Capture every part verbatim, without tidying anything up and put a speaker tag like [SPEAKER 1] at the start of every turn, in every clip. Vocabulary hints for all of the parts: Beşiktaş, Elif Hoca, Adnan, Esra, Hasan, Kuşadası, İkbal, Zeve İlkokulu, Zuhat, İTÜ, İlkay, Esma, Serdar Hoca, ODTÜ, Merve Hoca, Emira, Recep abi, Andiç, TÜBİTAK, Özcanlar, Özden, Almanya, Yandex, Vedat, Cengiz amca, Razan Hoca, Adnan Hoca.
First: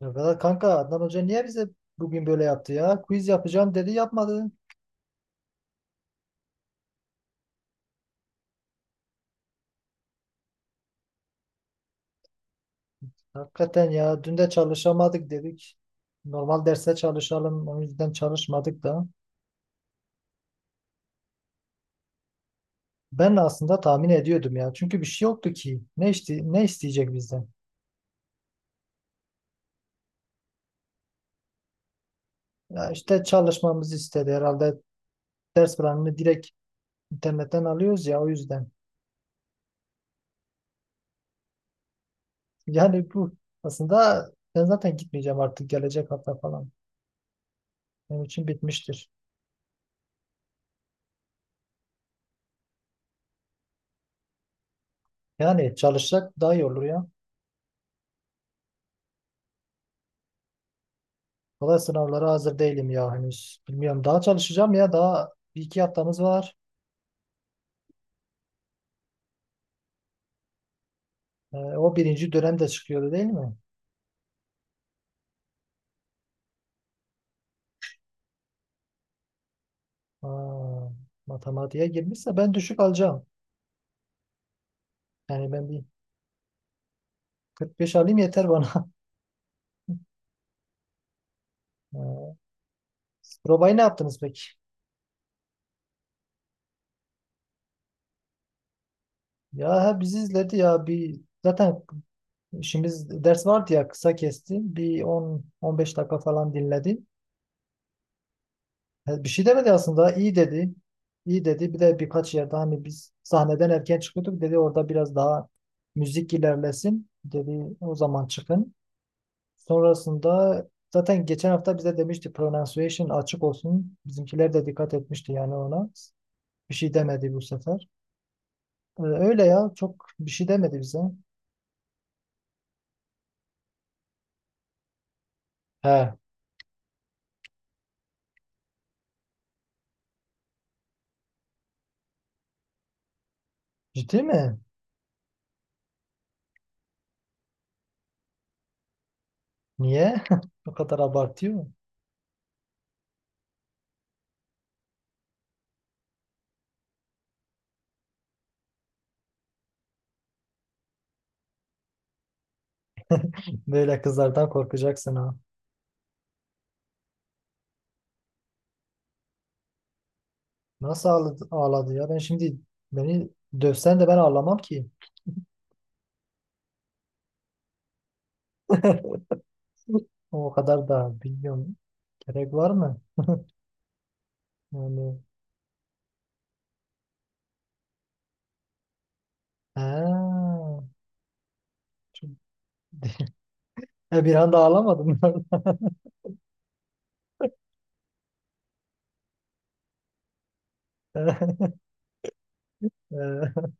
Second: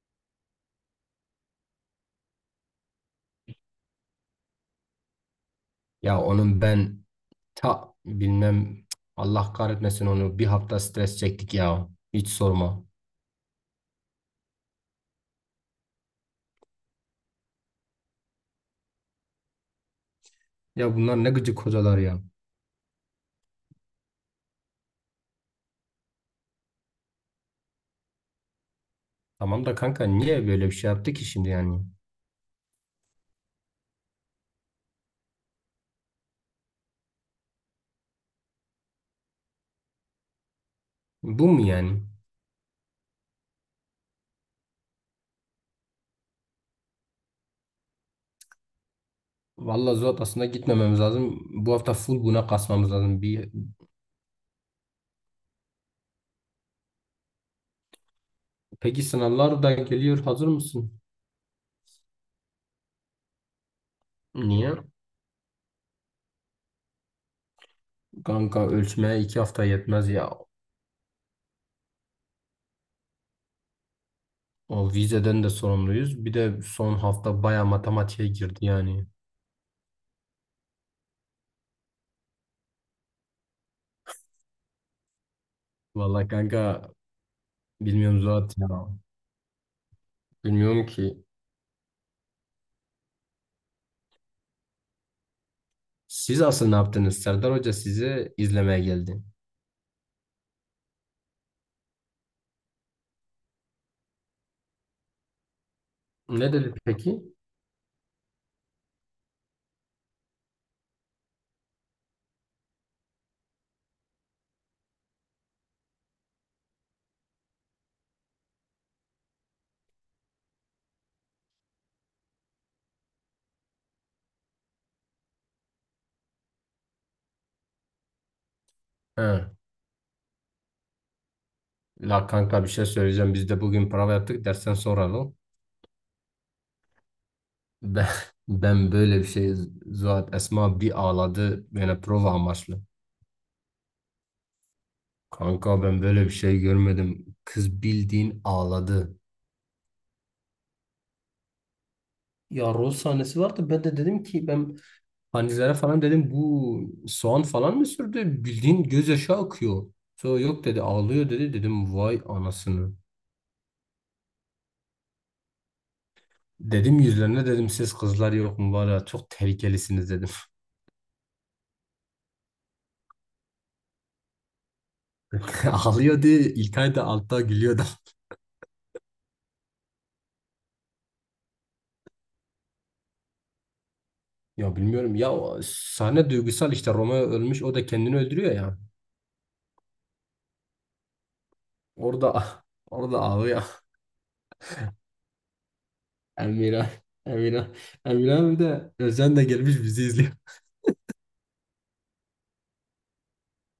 [SPEAKER 1] Ya Vedat kanka, Adnan Hoca niye bize bugün böyle yaptı ya? Quiz yapacağım dedi, yapmadı.
[SPEAKER 2] Ya onun ben ta bilmem Allah kahretmesin onu bir hafta stres çektik ya. Hiç sorma.
[SPEAKER 1] Hakikaten ya, dün de çalışamadık dedik. Normal derse çalışalım, o yüzden çalışmadık da.
[SPEAKER 2] Ya bunlar ne gıcık hocalar ya.
[SPEAKER 1] Ben aslında tahmin ediyordum ya. Çünkü bir şey yoktu ki. Ne işte ne isteyecek bizden?
[SPEAKER 2] Tamam da kanka niye böyle bir şey yaptı ki şimdi yani?
[SPEAKER 1] Ya işte çalışmamızı istedi herhalde. Ders planını direkt internetten alıyoruz ya, o yüzden.
[SPEAKER 2] Bu mu yani?
[SPEAKER 1] Yani bu aslında, ben zaten gitmeyeceğim artık gelecek hafta falan. Benim için bitmiştir.
[SPEAKER 2] Vallahi zor aslında gitmememiz lazım. Bu hafta full buna kasmamız lazım. Bir...
[SPEAKER 1] Yani çalışsak daha iyi olur ya.
[SPEAKER 2] Peki sınavlar da geliyor. Hazır mısın?
[SPEAKER 1] Valla sınavlara hazır değilim ya henüz. Bilmiyorum, daha çalışacağım
[SPEAKER 2] Niye?
[SPEAKER 1] ya, daha bir iki haftamız var.
[SPEAKER 2] Kanka ölçmeye iki hafta yetmez ya.
[SPEAKER 1] Ee, o birinci dönem de çıkıyordu değil mi?
[SPEAKER 2] O vizeden de sorumluyuz. Bir de son hafta baya matematiğe girdi yani.
[SPEAKER 1] Aa, matematiğe girmişse ben düşük alacağım. Yani ben bir
[SPEAKER 2] Vallahi kanka
[SPEAKER 1] kırk beş alayım
[SPEAKER 2] bilmiyorum
[SPEAKER 1] yeter
[SPEAKER 2] Zuhat ya.
[SPEAKER 1] bana.
[SPEAKER 2] Bilmiyorum ki.
[SPEAKER 1] Ee, Probayı ne yaptınız peki?
[SPEAKER 2] Siz asıl ne yaptınız? Serdar Hoca sizi izlemeye geldi.
[SPEAKER 1] Ya he, bizi izledi ya, bir zaten işimiz ders vardı ya, kısa kesti. Bir on on beş dakika
[SPEAKER 2] Ne
[SPEAKER 1] falan
[SPEAKER 2] dedi
[SPEAKER 1] dinledi.
[SPEAKER 2] peki?
[SPEAKER 1] He, bir şey demedi aslında. İyi dedi. İyi dedi. Bir de birkaç yerde hani biz sahneden erken çıkıyorduk. Dedi orada biraz daha müzik ilerlesin. Dedi o zaman çıkın. Sonrasında zaten geçen hafta bize demişti pronunciation açık olsun. Bizimkiler de dikkat etmişti yani ona. Bir şey demedi bu sefer. Ee, öyle
[SPEAKER 2] Ha.
[SPEAKER 1] ya, çok bir şey demedi bize.
[SPEAKER 2] La kanka bir şey söyleyeceğim. Biz de bugün prova yaptık. Dersten soralım.
[SPEAKER 1] He,
[SPEAKER 2] Ben, ben böyle bir şey Zuhat Esma bir ağladı. Yani prova amaçlı.
[SPEAKER 1] ciddi mi?
[SPEAKER 2] Kanka ben böyle bir şey görmedim. Kız bildiğin ağladı.
[SPEAKER 1] Niye? O kadar abartıyor mu?
[SPEAKER 2] Ya rol sahnesi vardı. Ben de dedim ki ben Hanizlere falan dedim bu soğan falan mı sürdü? Bildiğin gözyaşı akıyor. Sonra yok dedi ağlıyor dedi. Dedim vay anasını.
[SPEAKER 1] Böyle kızlardan korkacaksın ha.
[SPEAKER 2] Dedim yüzlerine dedim siz kızlar yok mu var ya çok tehlikelisiniz dedim.
[SPEAKER 1] Nasıl ağladı, ağladı ya? Ben şimdi beni dövsen de ben ağlamam ki.
[SPEAKER 2] Ağlıyordu İlkay da altta gülüyordu.
[SPEAKER 1] O kadar da bilmiyorum. Gerek var mı?
[SPEAKER 2] Ya bilmiyorum
[SPEAKER 1] Yani
[SPEAKER 2] ya o sahne duygusal işte Romeo ölmüş o da kendini öldürüyor ya.
[SPEAKER 1] ha, çok-
[SPEAKER 2] Orada orada ağlıyor.
[SPEAKER 1] e, bir anda ağlamadım.
[SPEAKER 2] Emira Emira Emira abi de Özden de gelmiş bizi izliyor.
[SPEAKER 1] E,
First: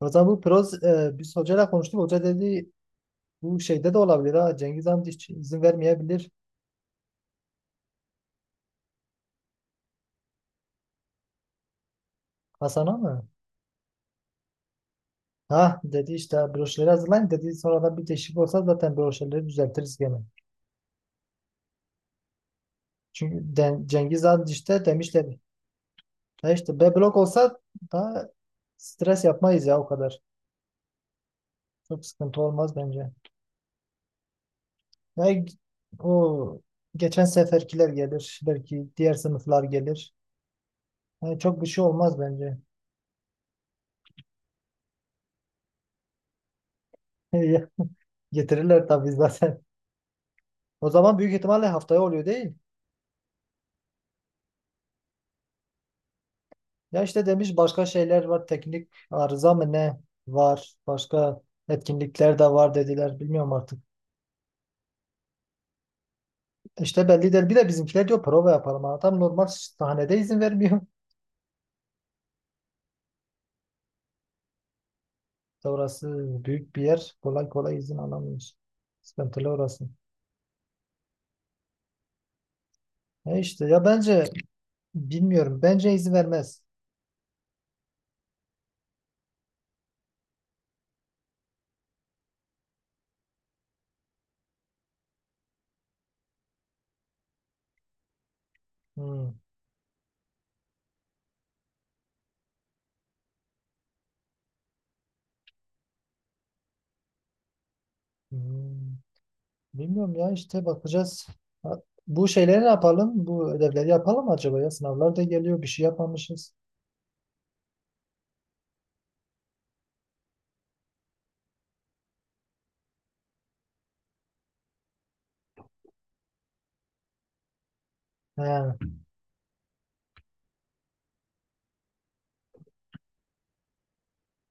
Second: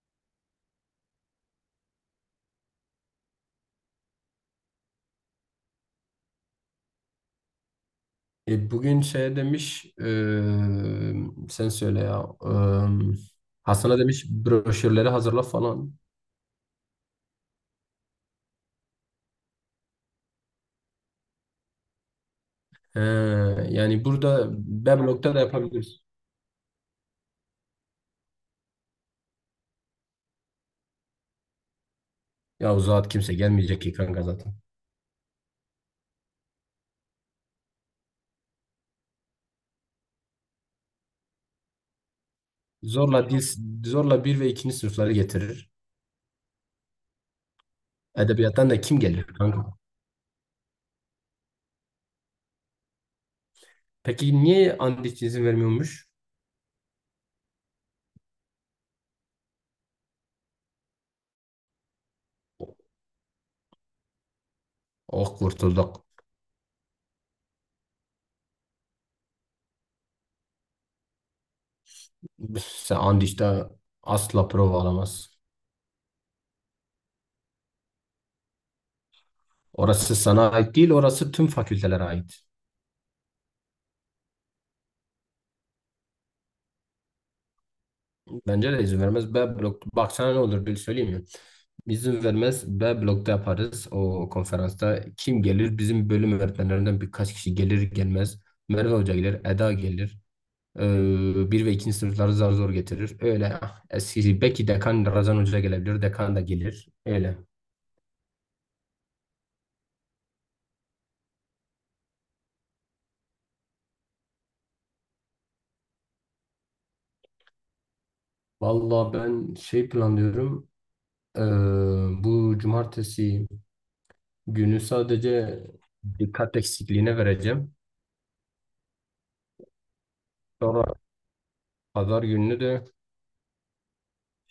[SPEAKER 1] o zaman bu proz e, biz hocayla konuştuk. Hoca dedi bu şeyde de olabilir ha. Cengiz amca hiç izin vermeyebilir.
[SPEAKER 2] E, bugün şey demiş eee, sen söyle ya
[SPEAKER 1] Hasan'a
[SPEAKER 2] eee,
[SPEAKER 1] mı?
[SPEAKER 2] Hasan'a demiş broşürleri hazırla
[SPEAKER 1] Ha,
[SPEAKER 2] falan.
[SPEAKER 1] dedi işte broşürleri hazırlayın dedi. Sonradan bir değişiklik olsa zaten broşürleri düzeltiriz gene.
[SPEAKER 2] He,
[SPEAKER 1] Çünkü Den-
[SPEAKER 2] yani
[SPEAKER 1] Cengiz
[SPEAKER 2] burada
[SPEAKER 1] amca işte
[SPEAKER 2] B
[SPEAKER 1] demişler.
[SPEAKER 2] da yapabiliriz.
[SPEAKER 1] Ya işte B blok olsa daha stres yapmayız ya o kadar. Çok sıkıntı
[SPEAKER 2] Ya
[SPEAKER 1] olmaz
[SPEAKER 2] o zat
[SPEAKER 1] bence.
[SPEAKER 2] kimse gelmeyecek ki kanka zaten.
[SPEAKER 1] Ya o geçen seferkiler gelir. Belki diğer sınıflar gelir. Yani çok bir şey olmaz bence.
[SPEAKER 2] Zorla dil, zorla bir ve ikinci sınıfları getirir. Edebiyattan da
[SPEAKER 1] Getirirler
[SPEAKER 2] kim
[SPEAKER 1] tabii
[SPEAKER 2] gelir
[SPEAKER 1] zaten.
[SPEAKER 2] kanka?
[SPEAKER 1] O zaman büyük ihtimalle haftaya oluyor değil.
[SPEAKER 2] Peki niye Andiç izin vermiyormuş?
[SPEAKER 1] Ya işte demiş başka şeyler var. Teknik arıza mı ne var. Başka etkinlikler de var dediler. Bilmiyorum artık.
[SPEAKER 2] Oh kurtulduk.
[SPEAKER 1] İşte belli değil. Bir de bizimkiler diyor prova yapalım. Adam normal sahnede izin vermiyor.
[SPEAKER 2] Sen Andiç'te asla prova alamaz.
[SPEAKER 1] İşte orası büyük bir yer. Kolay kolay izin alamıyoruz. Sıkıntılı orası.
[SPEAKER 2] Orası sana ait değil, orası tüm fakültelere ait.
[SPEAKER 1] E işte ya bence bilmiyorum. Bence izin vermez.
[SPEAKER 2] Bence de izin vermez. B blok. Bak sana ne olur bir söyleyeyim mi? İzin vermez. B blokta yaparız o konferansta. Kim gelir? Bizim bölüm öğretmenlerinden birkaç kişi gelir gelmez. Merve Hoca
[SPEAKER 1] Hmm.
[SPEAKER 2] gelir, Eda gelir. Ee, bir ve ikinci sınıfları zar zor getirir. Öyle ah, eski belki dekan Razan Hoca gelebilir. Dekan da gelir. Öyle.
[SPEAKER 1] Hmm. Bilmiyorum ya, işte bakacağız. Ha, bu şeyleri ne yapalım? Bu ödevleri yapalım mı acaba ya? Sınavlar da geliyor. Bir şey yapmamışız.
[SPEAKER 2] Vallahi ben şey planlıyorum. Ee, bu cumartesi günü sadece dikkat eksikliğine vereceğim.
[SPEAKER 1] He,
[SPEAKER 2] Sonra pazar gününü de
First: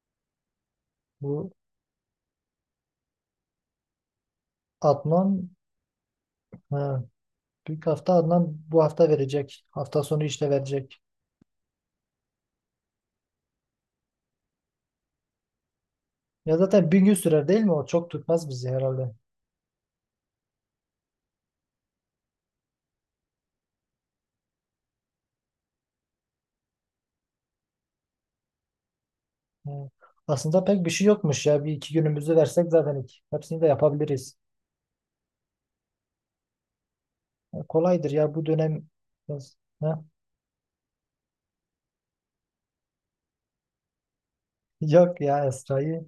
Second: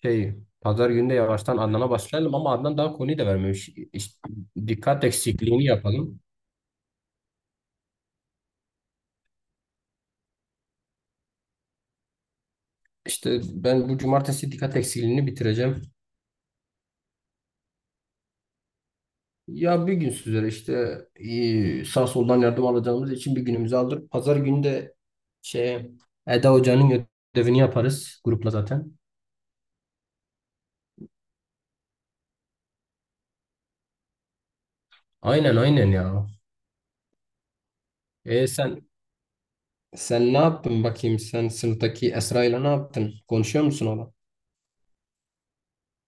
[SPEAKER 2] şey pazar günü de
[SPEAKER 1] bu
[SPEAKER 2] yavaştan Adnan'a başlayalım ama Adnan daha konuyu da vermemiş. İşte dikkat
[SPEAKER 1] Adnan
[SPEAKER 2] eksikliğini yapalım.
[SPEAKER 1] he, büyük hafta Adnan bu hafta verecek. Hafta sonu işte verecek.
[SPEAKER 2] İşte ben bu cumartesi dikkat eksikliğini bitireceğim.
[SPEAKER 1] Ya zaten bir gün sürer değil mi? O çok tutmaz bizi herhalde.
[SPEAKER 2] Ya bir gün sizlere işte e, sağ soldan yardım alacağımız için bir günümüzü alır. Pazar günü de şey Eda Hoca'nın ödevini yaparız grupla zaten.
[SPEAKER 1] Hı. Aslında pek bir şey yokmuş ya. Bir iki günümüzü versek zaten iki- hepsini de yapabiliriz.
[SPEAKER 2] Aynen aynen ya.
[SPEAKER 1] E, kolaydır ya bu
[SPEAKER 2] E sen
[SPEAKER 1] dönem. biraz- Ha?
[SPEAKER 2] sen ne yaptın bakayım sen sınıftaki Esra ile ne yaptın? Konuşuyor musun ona?
[SPEAKER 1] Yok ya, Esra'yı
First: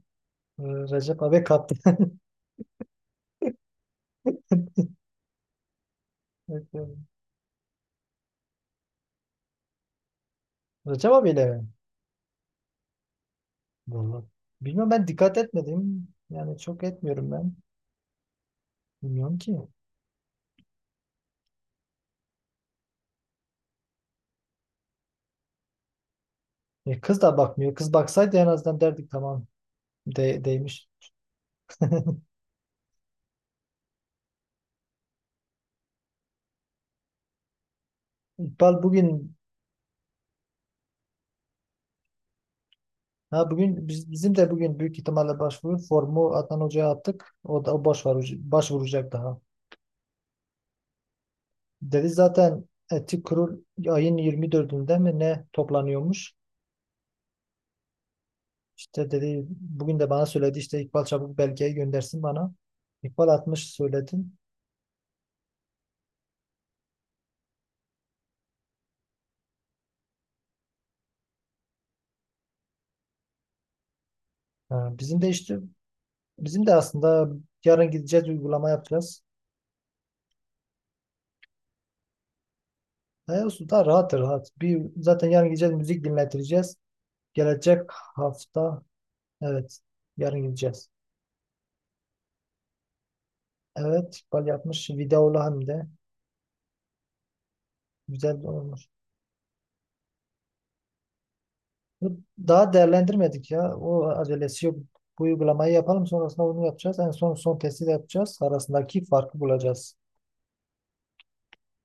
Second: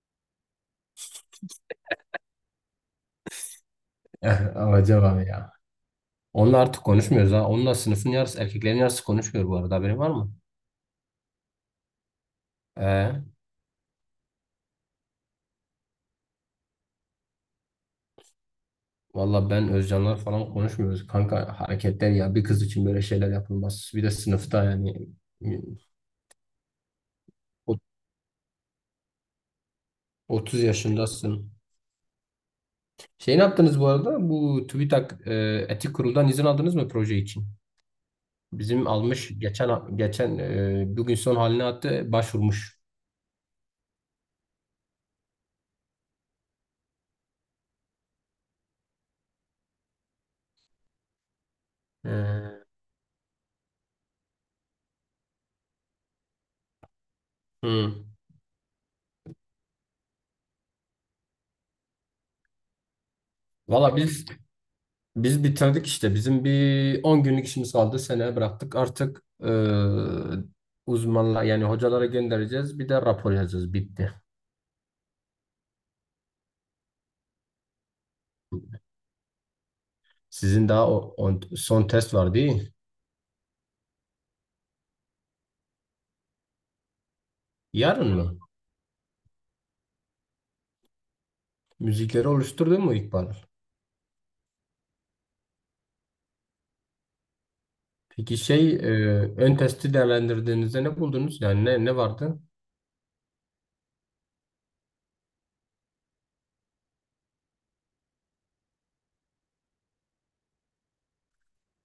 [SPEAKER 1] e, Recep abi kaptı.
[SPEAKER 2] Eh, acaba ya. Onunla
[SPEAKER 1] Evet,
[SPEAKER 2] artık
[SPEAKER 1] evet.
[SPEAKER 2] konuşmuyoruz ha. Onunla sınıfın yarısı erkeklerin yarısı konuşmuyor bu arada haberin var mı?
[SPEAKER 1] Recep abiyle mi?
[SPEAKER 2] E,
[SPEAKER 1] Vallahi. Bilmiyorum, ben dikkat etmedim. Yani çok etmiyorum ben. Bilmiyorum
[SPEAKER 2] Valla
[SPEAKER 1] ki.
[SPEAKER 2] ben Özcanlar falan konuşmuyoruz. Kanka hareketler ya bir kız için böyle şeyler yapılmaz. Bir de sınıfta yani.
[SPEAKER 1] E, kız da bakmıyor.
[SPEAKER 2] O
[SPEAKER 1] Kız baksaydı en azından derdik tamam de,
[SPEAKER 2] otuz
[SPEAKER 1] değmiş.
[SPEAKER 2] yaşındasın. Şey ne yaptınız bu arada? Bu TÜBİTAK e, Etik Kurul'dan izin aldınız mı proje için?
[SPEAKER 1] İkbal
[SPEAKER 2] Bizim almış
[SPEAKER 1] bugün
[SPEAKER 2] geçen geçen e, bugün son haline attı başvurmuş.
[SPEAKER 1] ha bugün biz, bizim de bugün büyük ihtimalle başvuru formu Adnan Hoca'ya attık. O da o başvuru, başvuracak daha. Dedi zaten
[SPEAKER 2] E,
[SPEAKER 1] etik kurul ayın yirmi dördünde mi ne toplanıyormuş?
[SPEAKER 2] hı.
[SPEAKER 1] İşte dedi bugün de bana söyledi, işte İkbal çabuk belgeyi göndersin bana. İkbal atmış
[SPEAKER 2] Valla biz
[SPEAKER 1] söyledim.
[SPEAKER 2] biz bitirdik işte. Bizim bir on günlük işimiz kaldı. Seneye bıraktık. Artık e, uzmanla yani hocalara göndereceğiz. Bir de rapor yazacağız. Bitti.
[SPEAKER 1] Ha, bizim de işte bizim de aslında yarın gideceğiz uygulama yapacağız.
[SPEAKER 2] Sizin daha o, on- son test var değil mi?
[SPEAKER 1] E, olsun da rahat rahat. Bir, zaten yarın gideceğiz müzik dinletireceğiz. Gelecek
[SPEAKER 2] Yarın mı?
[SPEAKER 1] hafta evet yarın gideceğiz.
[SPEAKER 2] Müzikleri oluşturdun mu İkbal?
[SPEAKER 1] Evet İkbal yapmış, videolu hem de, güzel
[SPEAKER 2] Peki şey e,
[SPEAKER 1] olmuş.
[SPEAKER 2] ön testi değerlendirdiğinizde ne buldunuz? Yani ne, ne
[SPEAKER 1] Bu
[SPEAKER 2] vardı?
[SPEAKER 1] Daha değerlendirmedik ya. O acelesi yok. Bu uygulamayı yapalım, sonrasında onu yapacağız. En son son testi de yapacağız. Arasındaki farkı bulacağız.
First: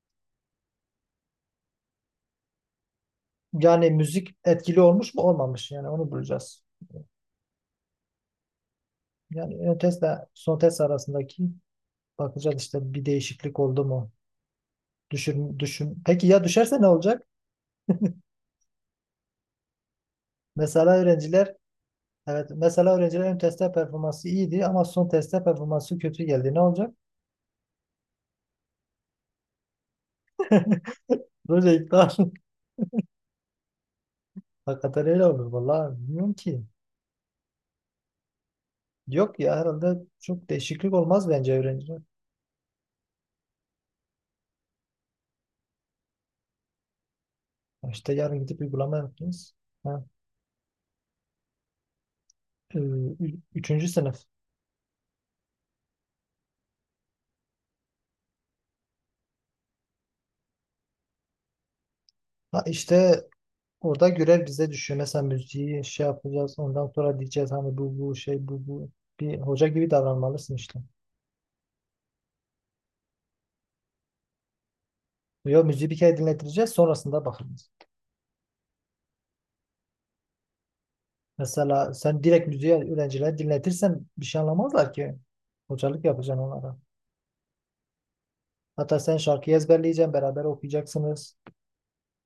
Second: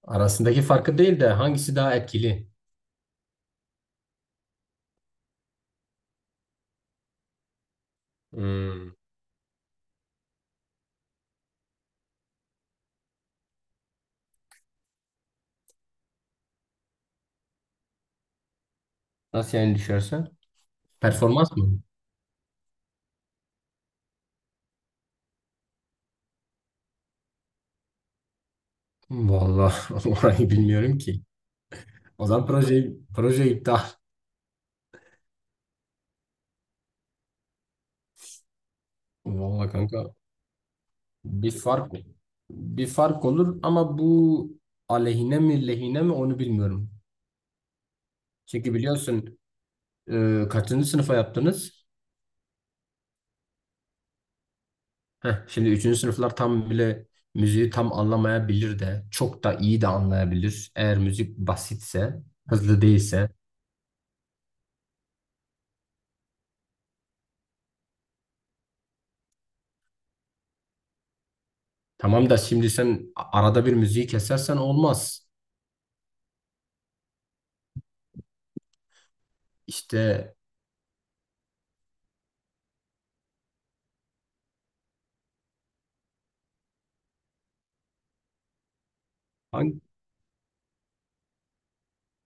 [SPEAKER 2] Arasındaki farkı değil de hangisi daha etkili?
[SPEAKER 1] Yani müzik etkili olmuş mu olmamış, yani onu bulacağız.
[SPEAKER 2] Hmm.
[SPEAKER 1] Yani ön testle son test arasındaki bakacağız işte bir değişiklik oldu mu? Düşün, düşün. Peki ya düşerse ne olacak?
[SPEAKER 2] Nasıl yani düşerse?
[SPEAKER 1] Mesela
[SPEAKER 2] Performans
[SPEAKER 1] öğrenciler
[SPEAKER 2] mı?
[SPEAKER 1] evet mesela öğrenciler ön testte performansı iyiydi ama son testte performansı kötü geldi. Ne olacak?
[SPEAKER 2] Vallahi orayı bilmiyorum ki.
[SPEAKER 1] Böyle iptal.
[SPEAKER 2] O zaman proje, proje iptal.
[SPEAKER 1] Hakikaten öyle olur, vallahi bilmiyorum ki. Yok ya,
[SPEAKER 2] Vallahi
[SPEAKER 1] herhalde
[SPEAKER 2] kanka
[SPEAKER 1] çok değişiklik olmaz
[SPEAKER 2] bir
[SPEAKER 1] bence
[SPEAKER 2] fark
[SPEAKER 1] öğrenciler.
[SPEAKER 2] bir fark olur ama bu aleyhine mi lehine mi onu bilmiyorum.
[SPEAKER 1] Ya İşte yarın gidip
[SPEAKER 2] Çünkü
[SPEAKER 1] uygulama
[SPEAKER 2] biliyorsun
[SPEAKER 1] yapacağız. Ha,
[SPEAKER 2] e, kaçıncı sınıfa yaptınız?
[SPEAKER 1] e, ü- üçüncü sınıf.
[SPEAKER 2] Heh, şimdi üçüncü sınıflar tam bile müziği tam anlamayabilir de çok da iyi de anlayabilir. Eğer müzik basitse,
[SPEAKER 1] Ha,
[SPEAKER 2] hızlı
[SPEAKER 1] işte
[SPEAKER 2] değilse.
[SPEAKER 1] orada görev bize düşüyor. Mesela müziği şey yapacağız. Ondan sonra diyeceğiz hani bu bu şey bu bu. Bir hoca gibi davranmalısın işte.
[SPEAKER 2] Tamam da şimdi sen a- arada bir müziği kesersen olmaz.
[SPEAKER 1] Yo, müziği bir kere dinletireceğiz, sonrasında bakacağız.
[SPEAKER 2] İşte
[SPEAKER 1] Mesela sen direkt müziği öğrencilere dinletirsen bir şey anlamazlar ki. Hocalık yapacaksın onlara. Hatta sen şarkıyı
[SPEAKER 2] hangi,
[SPEAKER 1] ezberleyeceksin, beraber okuyacaksınız.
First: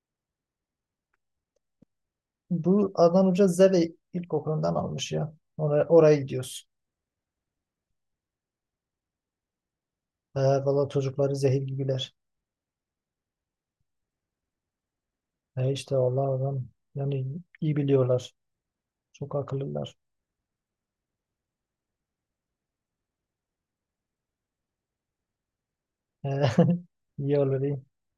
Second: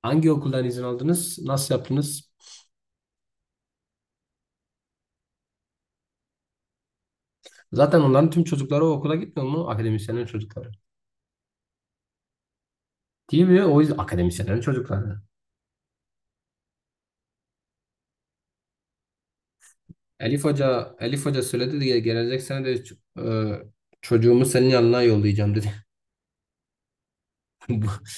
[SPEAKER 2] hangi okuldan izin aldınız? Nasıl yaptınız?
[SPEAKER 1] Bu Adnan Hoca Zeve İlkokulu'ndan almış ya. Oraya, oraya gidiyoruz.
[SPEAKER 2] Zaten onların tüm çocukları o okula gitmiyor mu? Akademisyenlerin
[SPEAKER 1] Ee,
[SPEAKER 2] çocukları.
[SPEAKER 1] valla çocukları zehir gibiler.
[SPEAKER 2] Değil mi? O yüzden akademisyenlerin çocukları.
[SPEAKER 1] Ee, işte Allah adam, yani iyi biliyorlar. Çok akıllılar.
[SPEAKER 2] Elif Hoca, Elif Hoca söyledi de gelecek sene de ç- e, çocuğumu senin yanına yollayacağım dedi.
[SPEAKER 1] Ee, iyi olur iyi.
[SPEAKER 2] Bu,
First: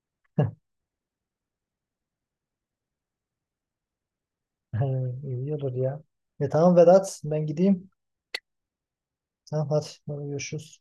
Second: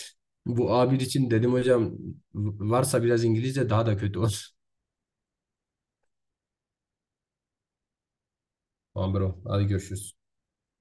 [SPEAKER 2] bu A bir için dedim hocam varsa biraz İngilizce daha da kötü olur.
[SPEAKER 1] Ee, olur ya. E tamam Vedat, ben gideyim.
[SPEAKER 2] Tamam bro. Hadi
[SPEAKER 1] Tamam hadi.
[SPEAKER 2] görüşürüz.
[SPEAKER 1] Hadi görüşürüz.